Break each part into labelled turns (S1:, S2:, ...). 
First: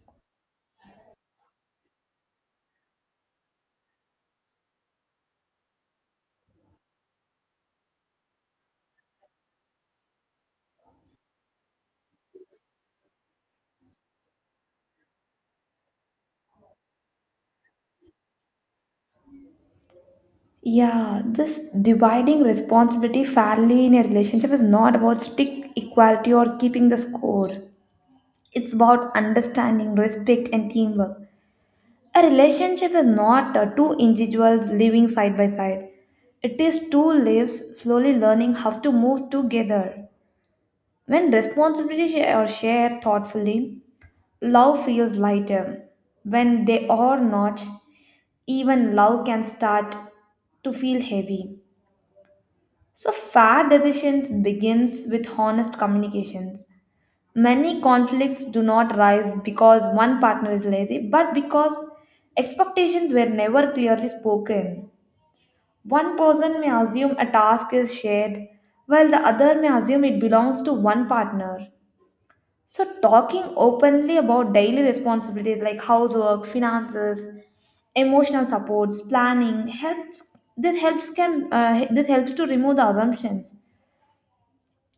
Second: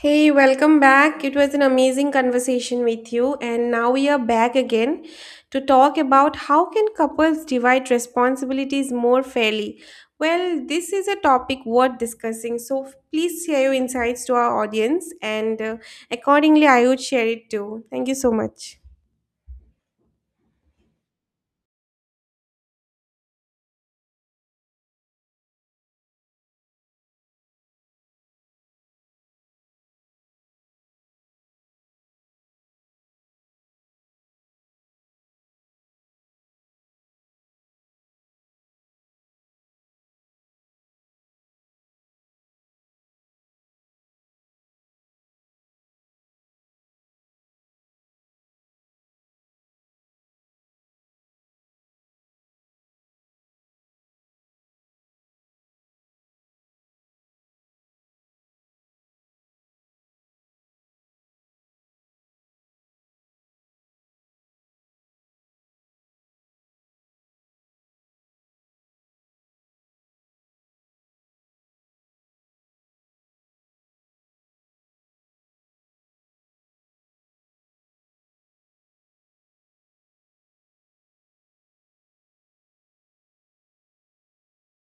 S1: Hey, welcome back. It was an amazing conversation with you, and now we are back again to talk about how can couples divide responsibilities more fairly. Well, this is a topic worth discussing, so please share your insights to our audience, and accordingly, I would share it too. Thank you so much.
S2: Yeah, this dividing responsibility fairly in a relationship is not about strict equality or keeping the score. It's about understanding, respect, and teamwork. A relationship is not two individuals living side by side, it is two lives slowly learning how to move together. When responsibilities are shared thoughtfully, love feels lighter. When they are not, even love can start to feel heavy. So fair decisions begins with honest communications. Many conflicts do not rise because one partner is lazy, but because expectations were never clearly spoken. One person may assume a task is shared, while the other may assume it belongs to one partner. So talking openly about daily responsibilities like housework, finances, emotional supports, planning helps. This helps to remove the assumptions.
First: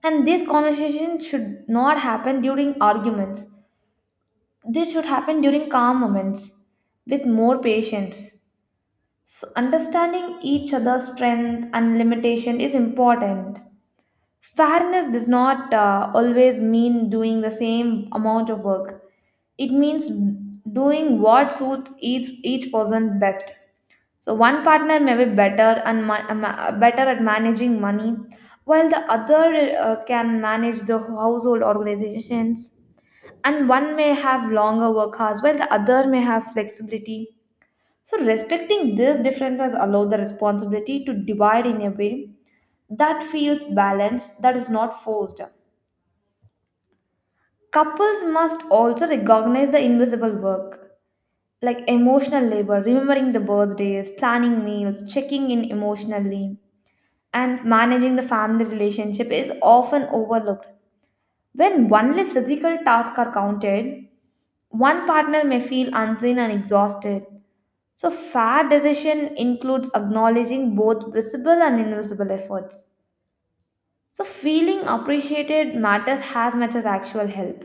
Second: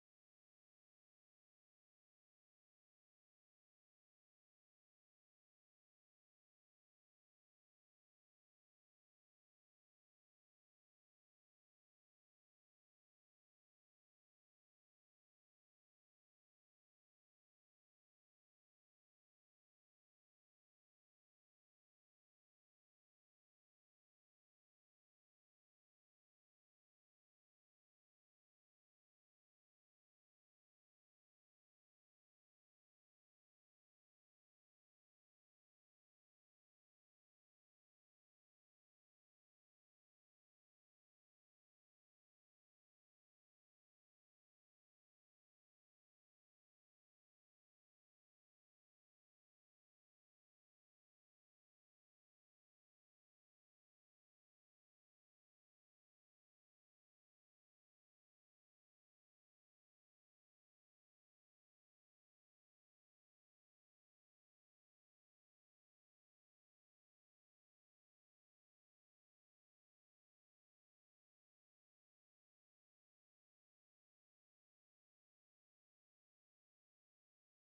S2: And this conversation should not happen during arguments. This should happen during calm moments with more patience. So understanding each other's strength and limitation is important. Fairness does not always mean doing the same amount of work. It means doing what suits each person best. So one partner may be better and better at managing money, while the other can manage the household organizations. And one may have longer work hours, while the other may have flexibility. So respecting these differences allow the responsibility to divide in a way that feels balanced, that is not forced. Couples must also recognize the invisible work, like emotional labor, remembering the birthdays, planning meals, checking in emotionally, and managing the family relationship is often overlooked. When only physical tasks are counted, one partner may feel unseen and exhausted. So fair decision includes acknowledging both visible and invisible efforts. So feeling appreciated matters as much as actual help.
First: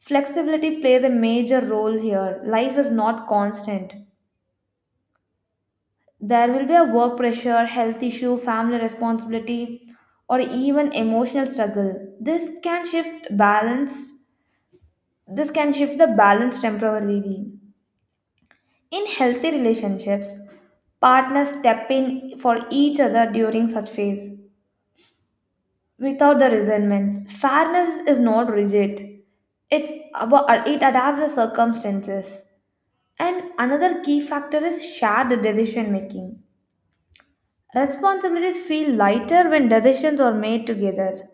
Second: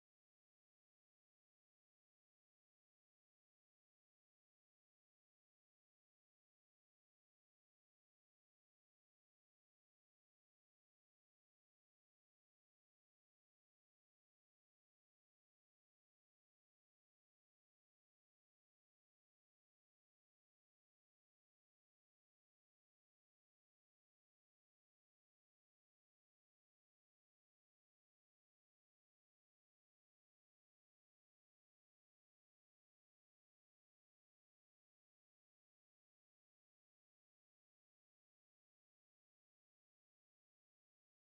S2: Flexibility plays a major role here. Life is not constant. There will be a work pressure, health issue, family responsibility, or even emotional struggle. This can shift balance. This can shift the balance temporarily. In healthy relationships, partners step in for each other during such phase without the resentments. Fairness is not rigid. It's about it adapts the circumstances. And another key factor is shared decision making. Responsibilities feel lighter when decisions are made together.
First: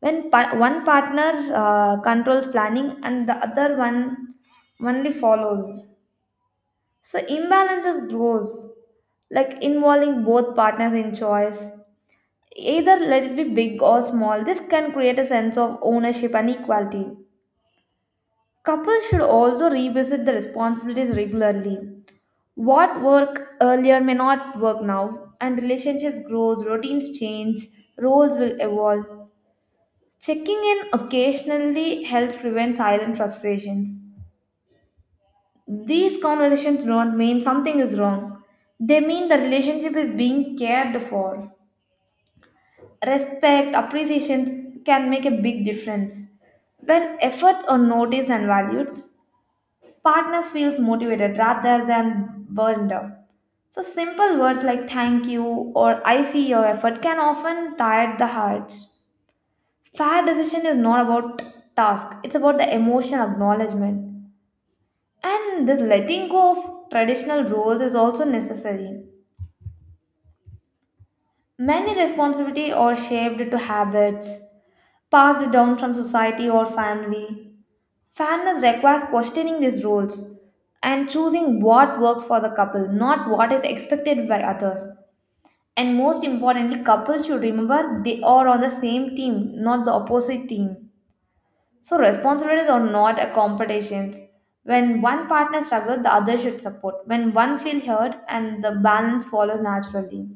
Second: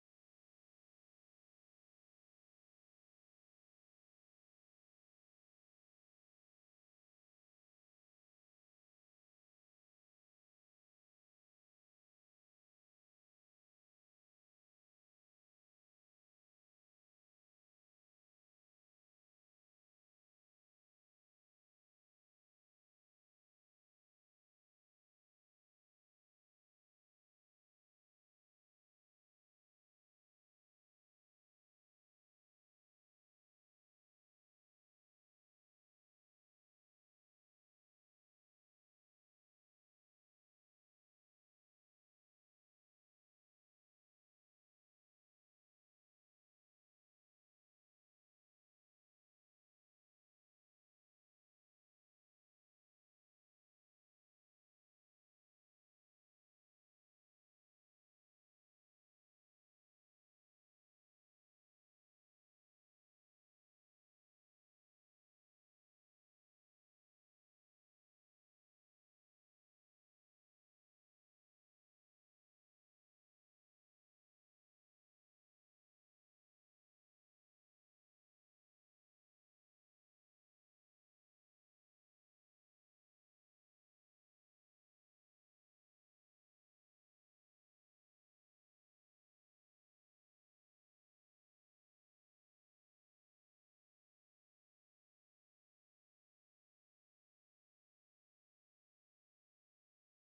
S2: When one partner controls planning and the other one only follows. So imbalances grows like involving both partners in choice. Either let it be big or small, this can create a sense of ownership and equality. Couples should also revisit the responsibilities regularly. What worked earlier may not work now, and relationships grow, routines change, roles will evolve. Checking in occasionally helps prevent silent frustrations. These conversations do not mean something is wrong, they mean the relationship is being cared for. Respect, appreciation can make a big difference. When efforts are noticed and valued, partners feels motivated rather than burned out. So simple words like thank you or I see your effort can often tire the hearts. Fair decision is not about task, it's about the emotional acknowledgement. And this letting go of traditional roles is also necessary. Many responsibility are shaped to habits passed down from society or family. Fairness requires questioning these rules and choosing what works for the couple, not what is expected by others. And most importantly, couples should remember they are on the same team, not the opposite team. So responsibilities are not a competition. When one partner struggles, the other should support. When one feels hurt, and the balance follows naturally.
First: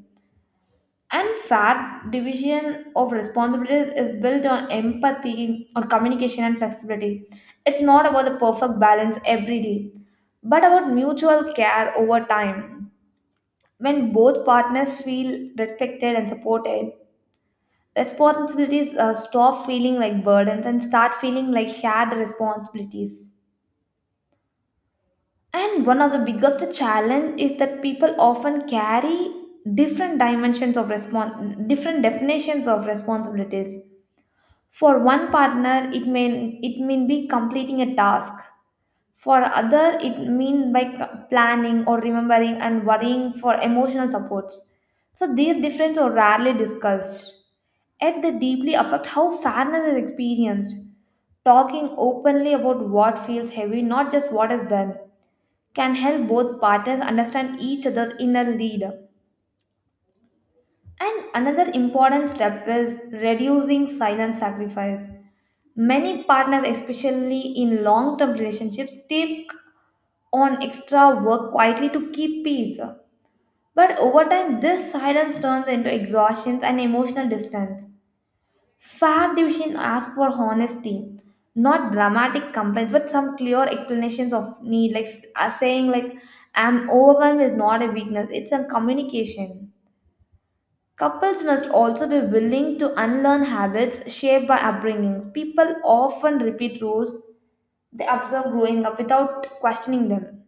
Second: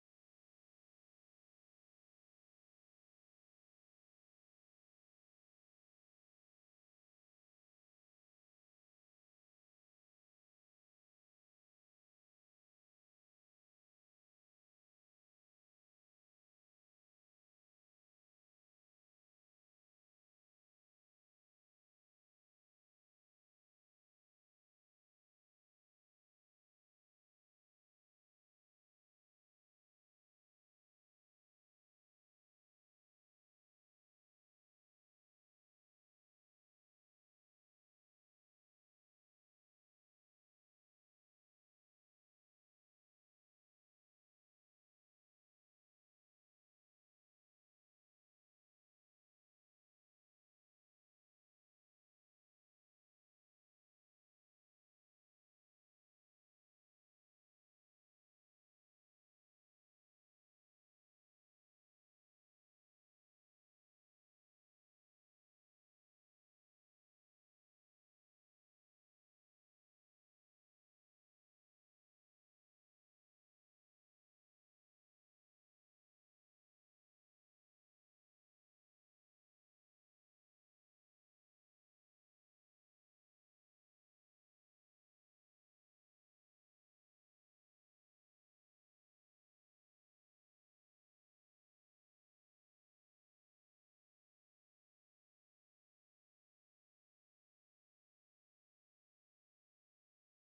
S2: And fair division of responsibilities is built on empathy on communication and flexibility. It's not about the perfect balance every day, but about mutual care over time. When both partners feel respected and supported, responsibilities stop feeling like burdens and start feeling like shared responsibilities. And one of the biggest challenge is that people often carry different definitions of responsibilities. For one partner, it may it mean be completing a task. For other, it mean by c- planning or remembering and worrying for emotional supports. So these differences are rarely discussed. Yet they deeply affect how fairness is experienced. Talking openly about what feels heavy, not just what is done, can help both partners understand each other's inner lead. And another important step is reducing silent sacrifice. Many partners, especially in long term relationships, take on extra work quietly to keep peace. But over time, this silence turns into exhaustion and emotional distance. Fair division asks for honesty, not dramatic complaints, but some clear explanations of need, like saying like "I'm overwhelmed" is not a weakness; it's a communication. Couples must also be willing to unlearn habits shaped by upbringings. People often repeat rules they observe growing up without questioning them.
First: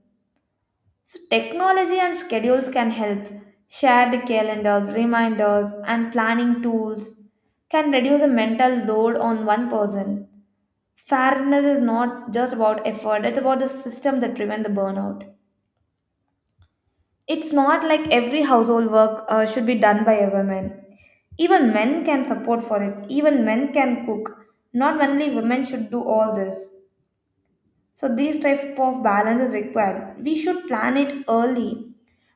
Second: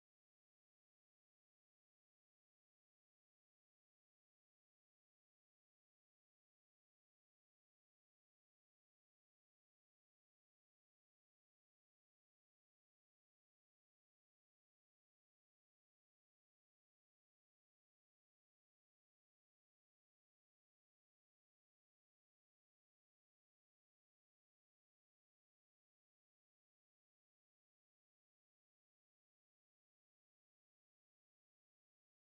S2: So technology and schedules can help. Shared calendars, reminders, and planning tools can reduce the mental load on one person. Fairness is not just about effort, it's about the system that prevent the burnout. It's not like every household work should be done by a woman. Even men can support for it. Even men can cook. Not only women should do all this. So this type of balance is required. We should plan it early.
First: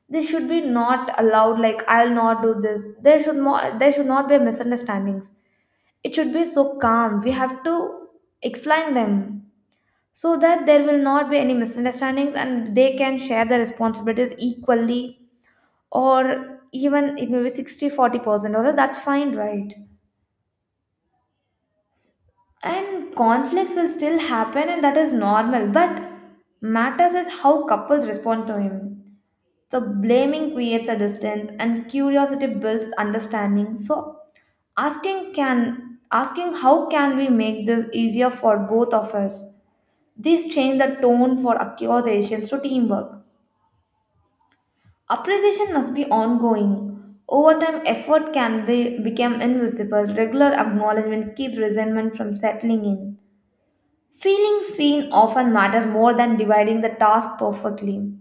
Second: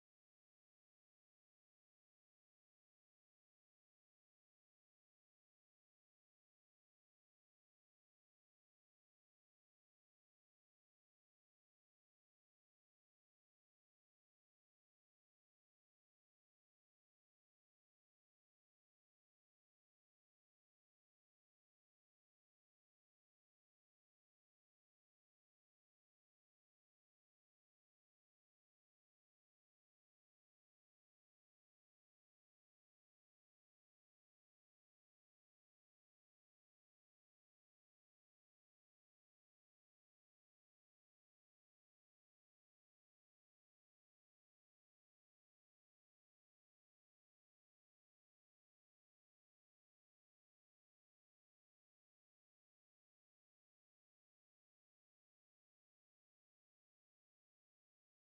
S2: This should be not allowed like I'll not do this. There should not be misunderstandings. It should be so calm. We have to explain them so that there will not be any misunderstandings and they can share the responsibilities equally, or even it may be 60-40 percent also. That's fine, right? And conflicts will still happen and that is normal, but matters is how couples respond to him. So blaming creates a distance and curiosity builds understanding. So asking can asking how can we make this easier for both of us, these change the tone for accusations to teamwork. Appreciation must be ongoing. Over time, effort can become invisible. Regular acknowledgement keep resentment from settling in. Feeling seen often matters more than dividing the task perfectly.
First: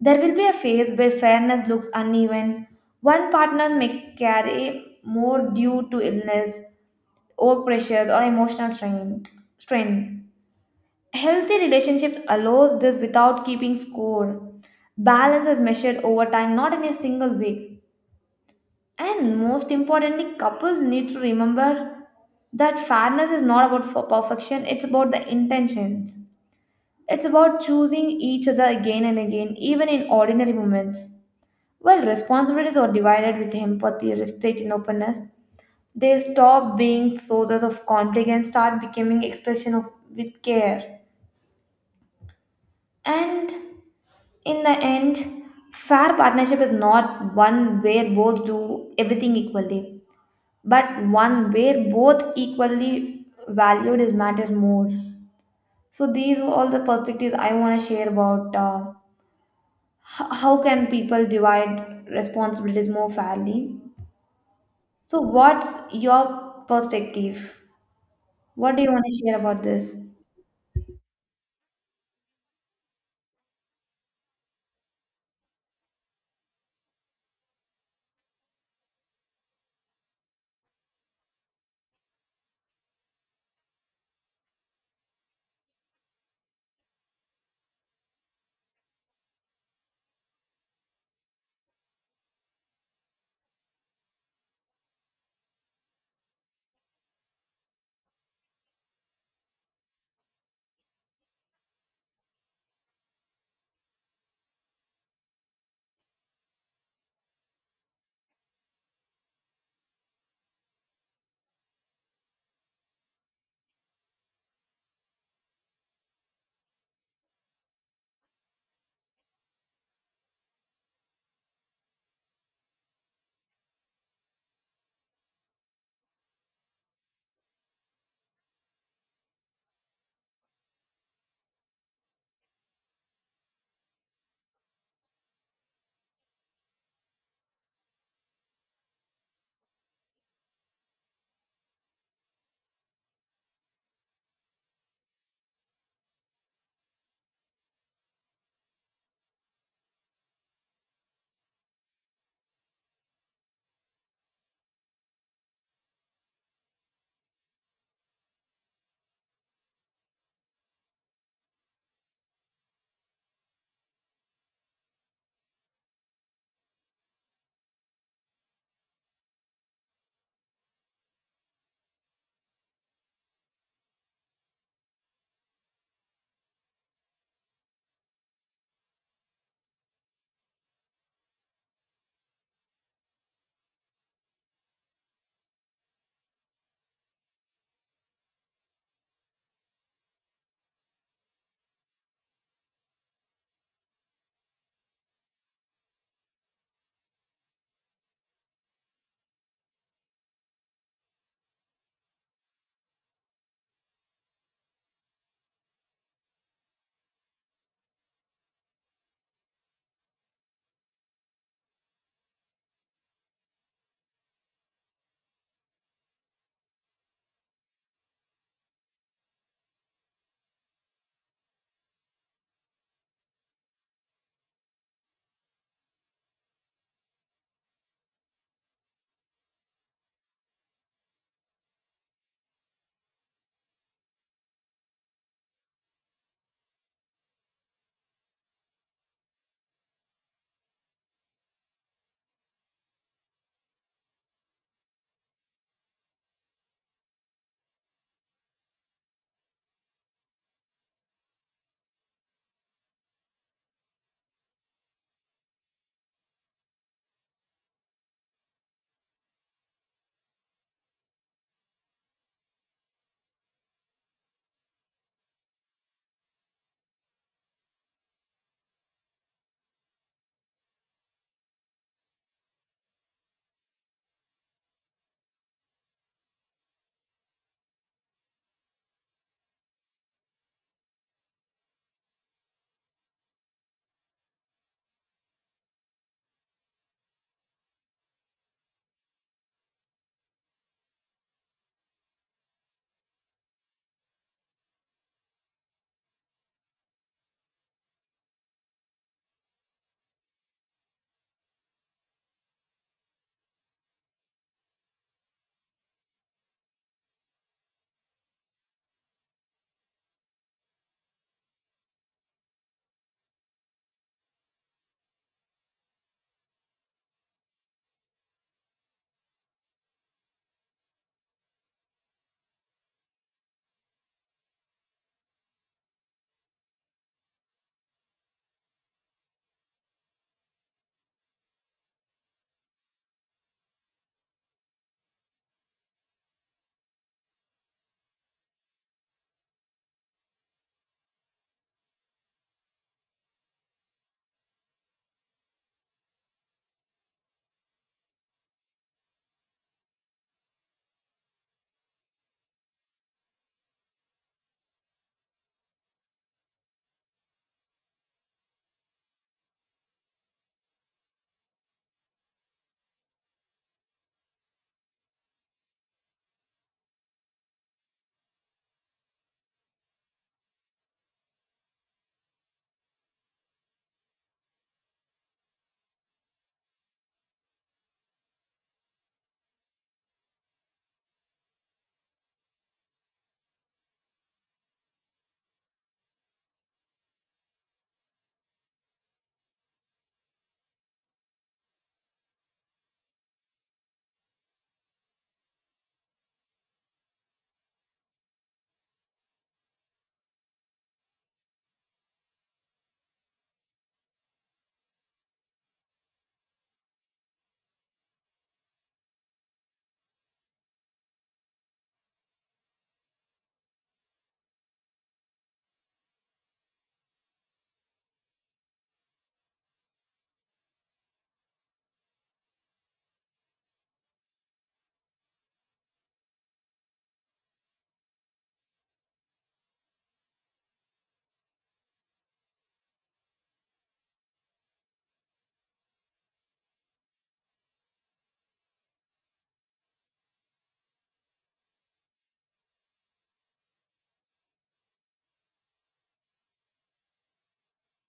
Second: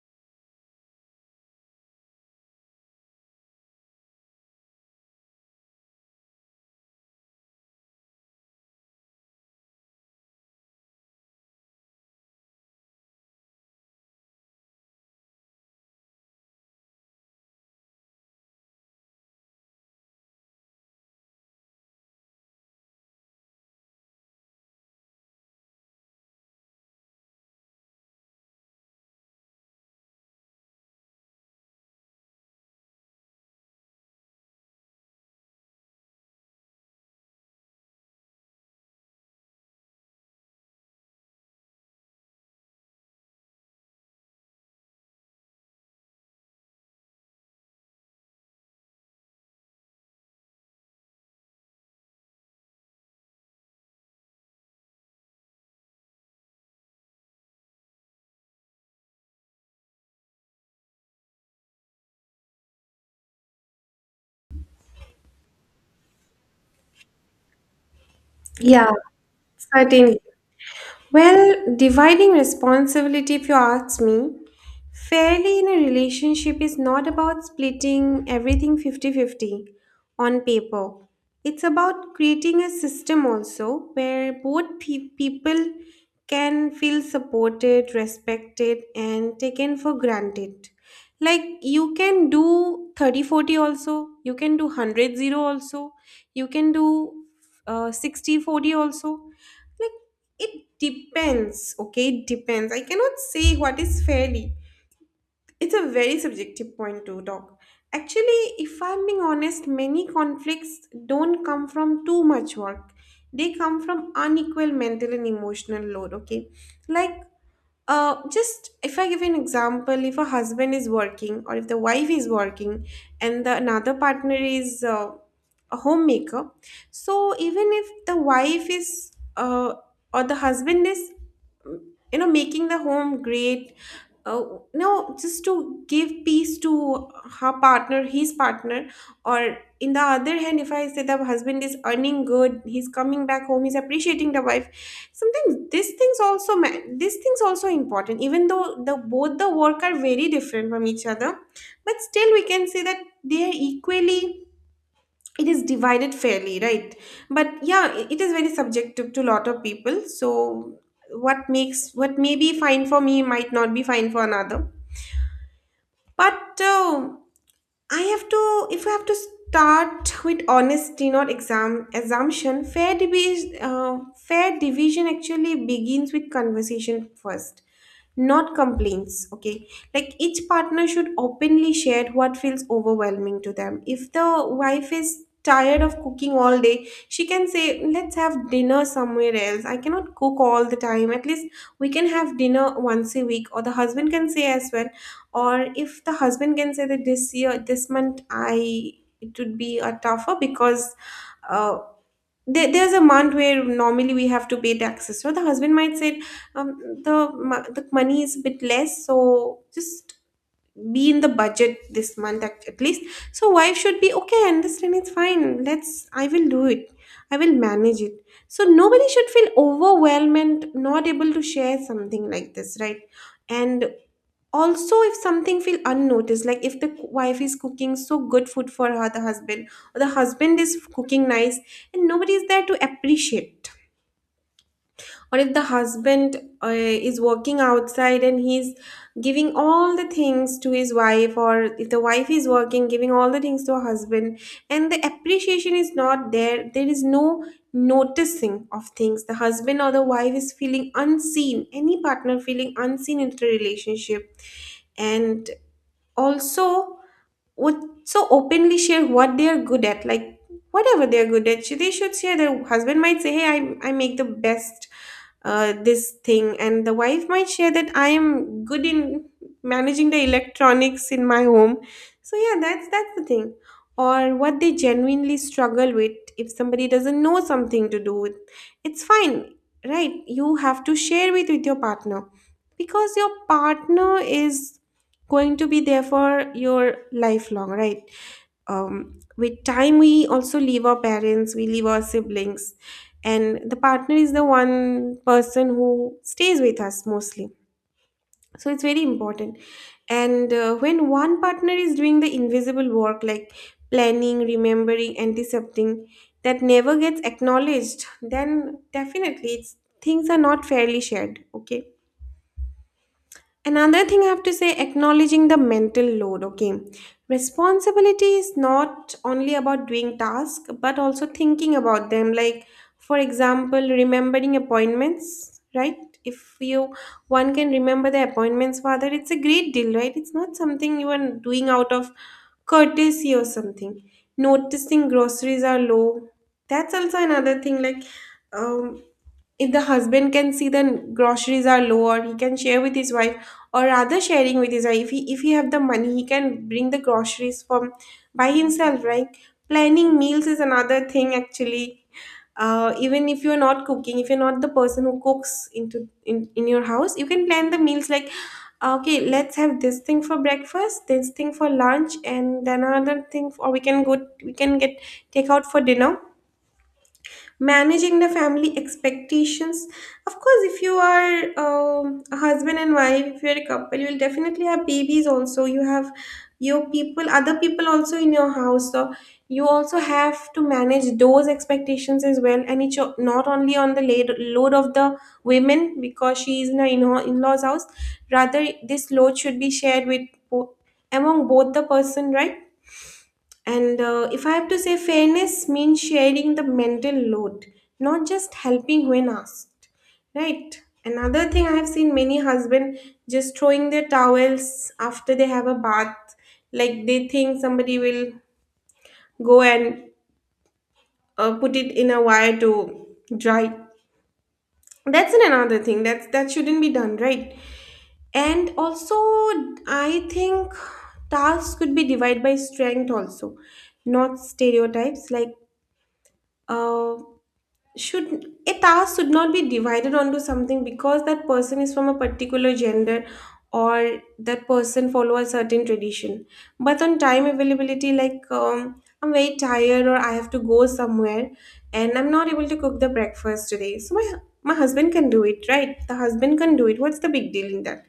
S2: There will be a phase where fairness looks uneven. One partner may carry more due to illness, work pressures, or emotional strain. Healthy relationships allows this without keeping score. Balance is measured over time, not in a single week. And most importantly, couples need to remember that fairness is not about for perfection, it's about the intentions. It's about choosing each other again and again, even in ordinary moments. While responsibilities are divided with empathy, respect, and openness, they stop being sources of conflict and start becoming expression of with care. And in the end, fair partnership is not one where both do everything equally, but one where both equally valued is matters more. So these were all the perspectives I want to share about how can people divide responsibilities more fairly. So what's your perspective? What do
S1: Yeah,
S2: you want to share about this?
S1: certainly. Well, dividing responsibility, if you ask me, fairly in a relationship is not about splitting everything 50-50, on paper. It's about creating a system also where both people can feel supported, respected, and taken for granted. Like you can do 30-40 also, you can do 100-0 also, you can do 60-40 also, like it depends. Okay, it depends, I cannot say what is fairly. It's a very subjective point to talk. Actually, if I'm being honest, many conflicts don't come from too much work. They come from unequal mental and emotional load, okay? Like, just if I give an example, if a husband is working or if the wife is working and the another partner is a homemaker, so even if the wife is uh, or the husband is, making the home great, oh no, just to give peace to her partner, his partner, or in the other hand, if I say the husband is earning good, he's coming back home, he's appreciating the wife. Sometimes these things also these things also important, even though the both the work are very different from each other, but still we can say that they are equally, it is divided fairly, right? But yeah, it is very subjective to lot of people. So what makes, what may be fine for me might not be fine for another. But I have to, if I have to start with honesty, not exam assumption. Fair division actually begins with conversation first, not complaints, okay? Like each partner should openly share what feels overwhelming to them. If the wife is tired of cooking all day, she can say let's have dinner somewhere else, I cannot cook all the time, at least we can have dinner once a week. Or the husband can say as well. Or if the husband can say that this year this month I it would be a tougher because uh there's a month where normally we have to pay taxes, so the husband might say um, the the money is a bit less, so just be in the budget this month at least. So wife should be okay, I understand it's fine, let's I will do it, I will manage it. So nobody should feel overwhelmed and not able to share something like this, right? And also, if something feel unnoticed, like if the wife is cooking so good food for her, the husband, or the husband is cooking nice and nobody is there to appreciate, or if the husband is working outside and he's giving all the things to his wife, or if the wife is working giving all the things to her husband, and the appreciation is not there, there is no noticing of things, the husband or the wife is feeling unseen, any partner feeling unseen in the relationship. And also would so openly share what they are good at, like whatever they are good at they should share. Their husband might say hey, I make the best this thing. And the wife might share that I am good in managing the electronics in my home. So yeah, that's the thing. Or what they genuinely struggle with, if somebody doesn't know something to do with, it's fine, right? You have to share with your partner, because your partner is going to be there for your lifelong, right? With time we also leave our parents, we leave our siblings, and the partner is the one person who stays with us mostly, so it's very important. And when one partner is doing the invisible work, like planning, remembering, antisepting, that never gets acknowledged, then definitely it's things are not fairly shared, okay? Another thing I have to say, acknowledging the mental load, okay? Responsibility is not only about doing tasks, but also thinking about them, like for example remembering appointments, right? If you, one can remember the appointments father, it's a great deal, right? It's not something you are doing out of courtesy or something. Noticing groceries are low, that's also another thing, like um if the husband can see the groceries are lower, he can share with his wife, or rather sharing with his wife, if he have the money, he can bring the groceries from by himself, right? Planning meals is another thing actually. Even if you're not cooking, if you're not the person who cooks in your house, you can plan the meals, like, "Ah, okay, let's have this thing for breakfast, this thing for lunch, and then another thing, or we can go, we can get takeout for dinner." Managing the family expectations, of course if you are a husband and wife, if you're a couple, you'll definitely have babies also, you have your people, other people also in your house, so you also have to manage those expectations as well. And it's not only on the load of the women, because she is in her in in-laws house, rather this load should be shared with bo- among both the person, right? And if I have to say, fairness means sharing the mental load, not just helping when asked, right? Another thing I have seen, many husband just throwing their towels after they have a bath, like they think somebody will go and put it in a wire to dry. That's an another thing. That shouldn't be done, right? And also, I think tasks could be divided by strength also, not stereotypes, like. uh, should a task should not be divided onto something because that person is from a particular gender or that person follow a certain tradition, but on time availability, like I'm very tired or I have to go somewhere and I'm not able to cook the breakfast today, so my husband can do it, right? The husband can do it, what's the big deal in that?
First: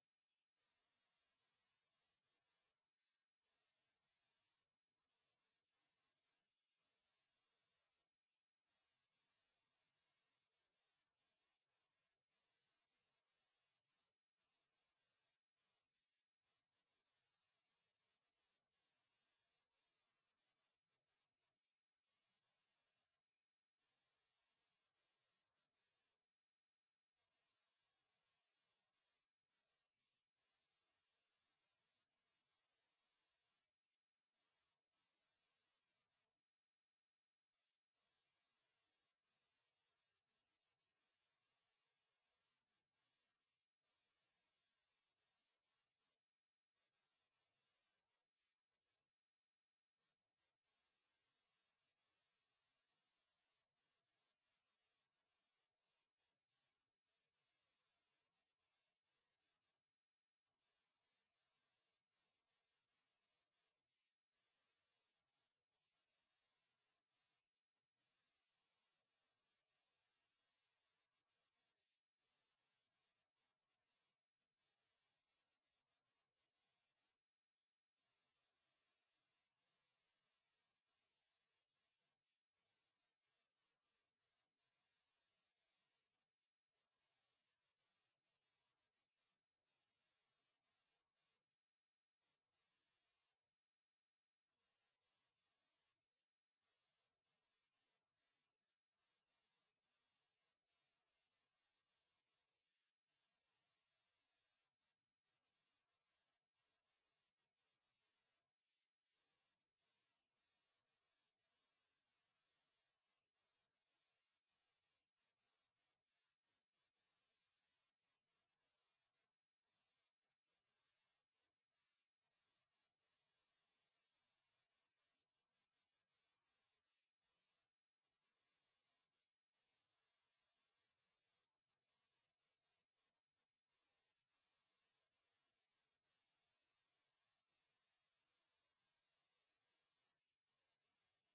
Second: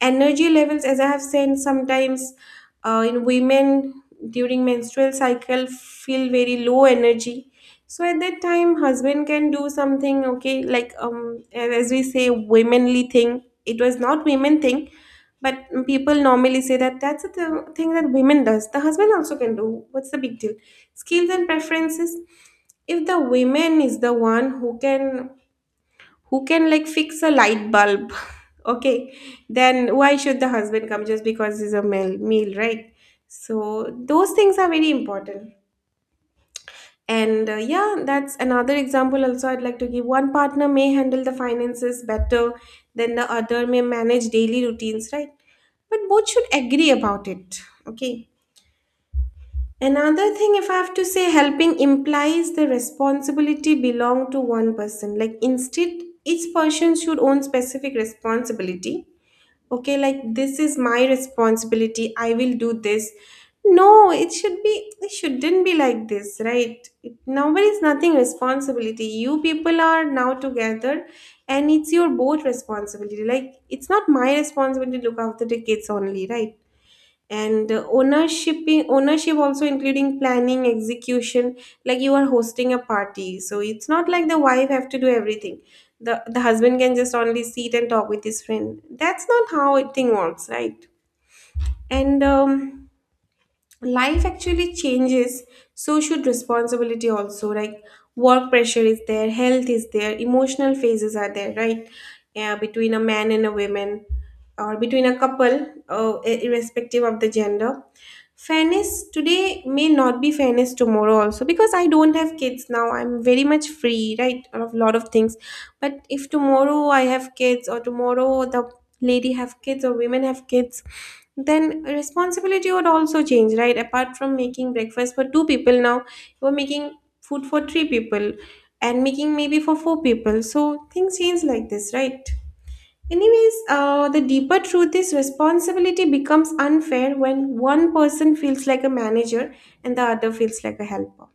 S1: Energy levels, as I have said, sometimes in women during menstrual cycle feel very low energy, so at that time husband can do something, okay? Like as we say womanly thing, it was not women thing, but people normally say that, that's a thing that women does, the husband also can do, what's the big deal? Skills and preferences, if the women is the one who can like fix a light bulb okay, then why should the husband come just because he's a male, right? So those things are very important. And yeah, that's another example. Also, I'd like to give one partner may handle the finances better than the other may manage daily routines, right? But both should agree about it, okay? Another thing, if I have to say, helping implies the responsibility belong to one person. Like instead, each person should own specific responsibility, okay? Like this is my responsibility, I will do this. No, it should be, it shouldn't be like this, right? It, nowhere is nothing responsibility, you people are now together and it's your both responsibility, like it's not my responsibility to look after the kids only, right? And ownership also including planning execution, like you are hosting a party, so it's not like the wife have to do everything, the husband can just only sit and talk with his friend, that's not how it thing works, right? And life actually changes, so should responsibility also, like work pressure is there, health is there, emotional phases are there, right? Yeah, between a man and a woman, or between a couple, irrespective of the gender, fairness today may not be fairness tomorrow also, because I don't have kids now, I'm very much free, right, of a lot of things. But if tomorrow I have kids or tomorrow the lady have kids or women have kids, then responsibility would also change, right? Apart from making breakfast for two people now, you are making food for three people, and making maybe for four people. So things change like this, right? Anyways, the deeper truth is responsibility becomes unfair when one person feels like a manager and the other feels like a helper.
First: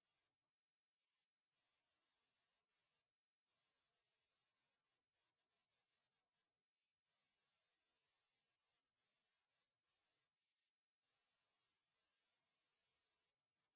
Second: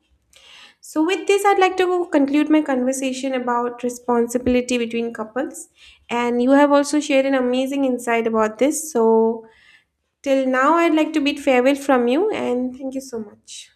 S1: So with this, I'd like to go conclude my conversation about responsibility between couples. And you have also shared an amazing insight about this. So till now, I'd like to bid farewell from you and thank you so much.